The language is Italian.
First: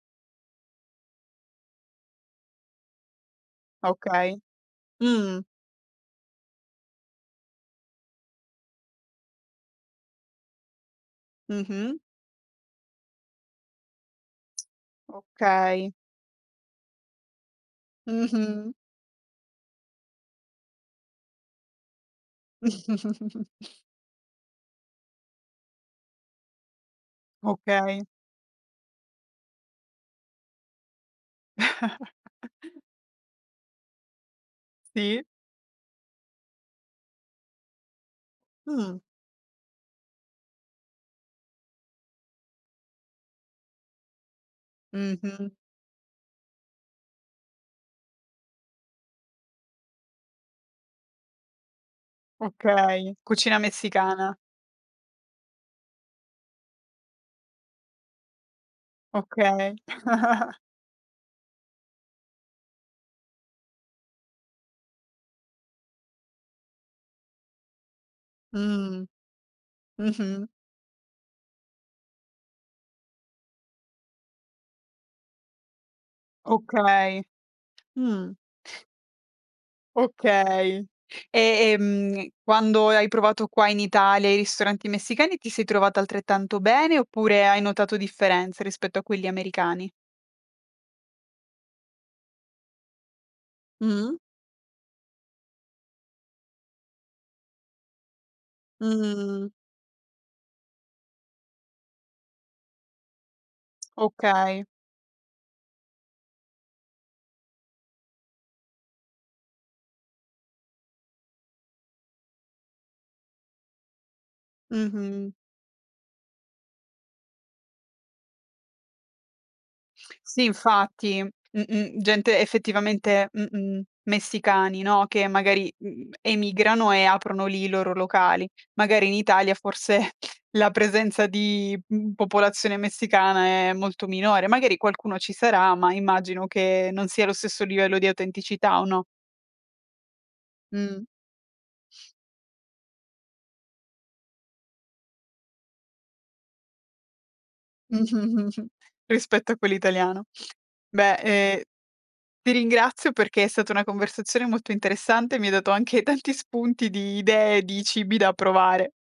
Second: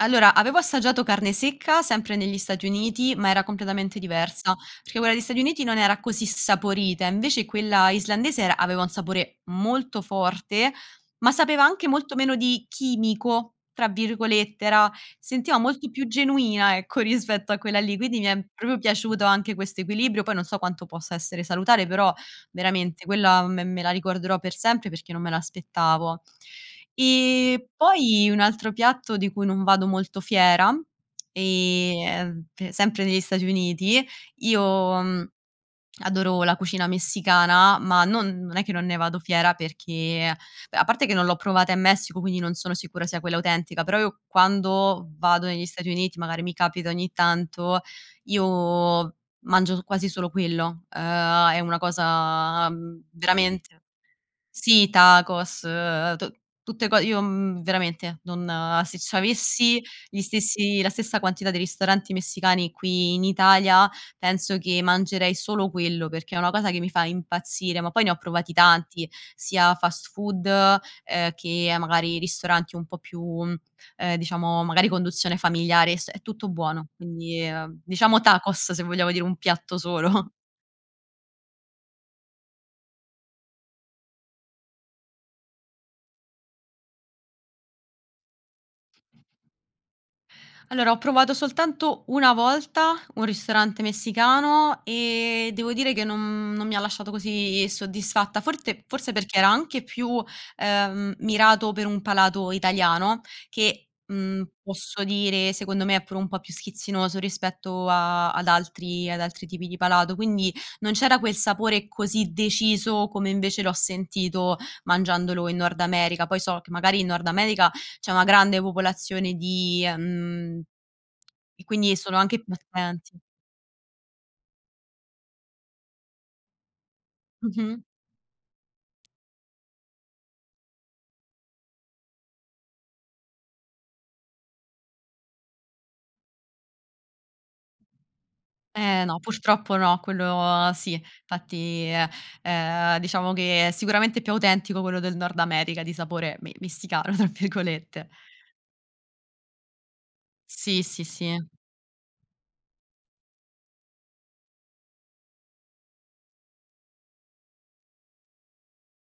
Allora, avevo assaggiato carne secca, sempre negli Stati Uniti, ma era completamente Okay. diversa. Perché quella degli Stati Mh. Uniti non era così saporita, invece quella islandese era aveva un sapore molto forte, ma sapeva anche Mh-mh. molto meno di "chimico" tra virgolette, era sentiva molto Okay. più genuina, ecco, rispetto a quella lì. Quindi mi è Mh-mh. proprio piaciuto anche questo equilibrio, poi non so quanto possa essere salutare, però veramente quella me me la ricorderò per sempre perché non me l'aspettavo. E Okay. poi un altro piatto di cui non vado molto fiera, ehm, mpe sempre negli Stati Uniti, io, Sì. mh, adoro la cucina messicana, ma non non è che non ne Mh. vado fiera perché, a parte che non l'ho provata in Messico, quindi non sono sicura sia quella autentica, però io quando vado Mh-mh. negli Stati Uniti, magari mi capita ogni tanto, io mangio quasi solo quello. Ehm, è una cosa, mhmm, Okay, cucina veramente messicana. sì, tacos, tu tutte co io, mhmm, veramente, non se Okay. c'avessi gli stessi la stessa quantità di ristoranti messicani qui in Italia, penso che mangerei solo quello perché è una cosa che mi fa impazzire. Ma poi ne ho provati Mh. tanti, sia fast food, Mh-mh. ehm, che, magari, ristoranti un po' più, mhmm, ehm, diciamo, magari a conduzione familiare, es è tutto buono. Okay. Quindi diciamo Mh. Tacos, se vogliamo dire un piatto solo. Okay. E e mh quando hai provato qua in Italia i ristoranti messicani ti sei trovata altrettanto bene oppure hai notato differenze rispetto a quelli americani? Allora, ho provato soltanto 1 volta un ristorante Mh-mh. messicano e devo dire che non, mhmm, non mi lasciato così soddisfatta. Forse forse perché Mh. era anche più, ehm, mirato per un palato italiano, che, mhmm, Okay. posso dire, secondo me è pure un po' più schizzinoso rispetto a ad altri ad altri tipi di palato, quindi non c'era quel sapore così deciso come invece l'ho sentito Mh-mh. mangiandolo in Nord America. Poi so che, magari, in Nord America c'è una grande popolazione di, Sì, mhmm infatti. e quindi Mh-mh, sono gente anche più attenti. effettivamente, mh-mh, messicani, no, che, magari, m emigrano e aprono lì i Mh-mh. loro locali. Magari in Italia, forse, la presenza di m popolazione messicana è molto minore. Magari qualcuno ci sarà, ma immagino che non sia lo stesso livello di autenticità, o Eh, no? no, purtroppo no, quello sì. Mh. Infatti uhm, ehm, diciamo che è sicuramente più autentico quello del Nord America di sapore mi "messicano" tra virgolette. Rispetto a quello italiano. Sì sì Beh, sì. ehm, ti ringrazio perché è stata una conversazione molto interessante, mi hai dato anche tanti spunti di idee, di cibi da provare.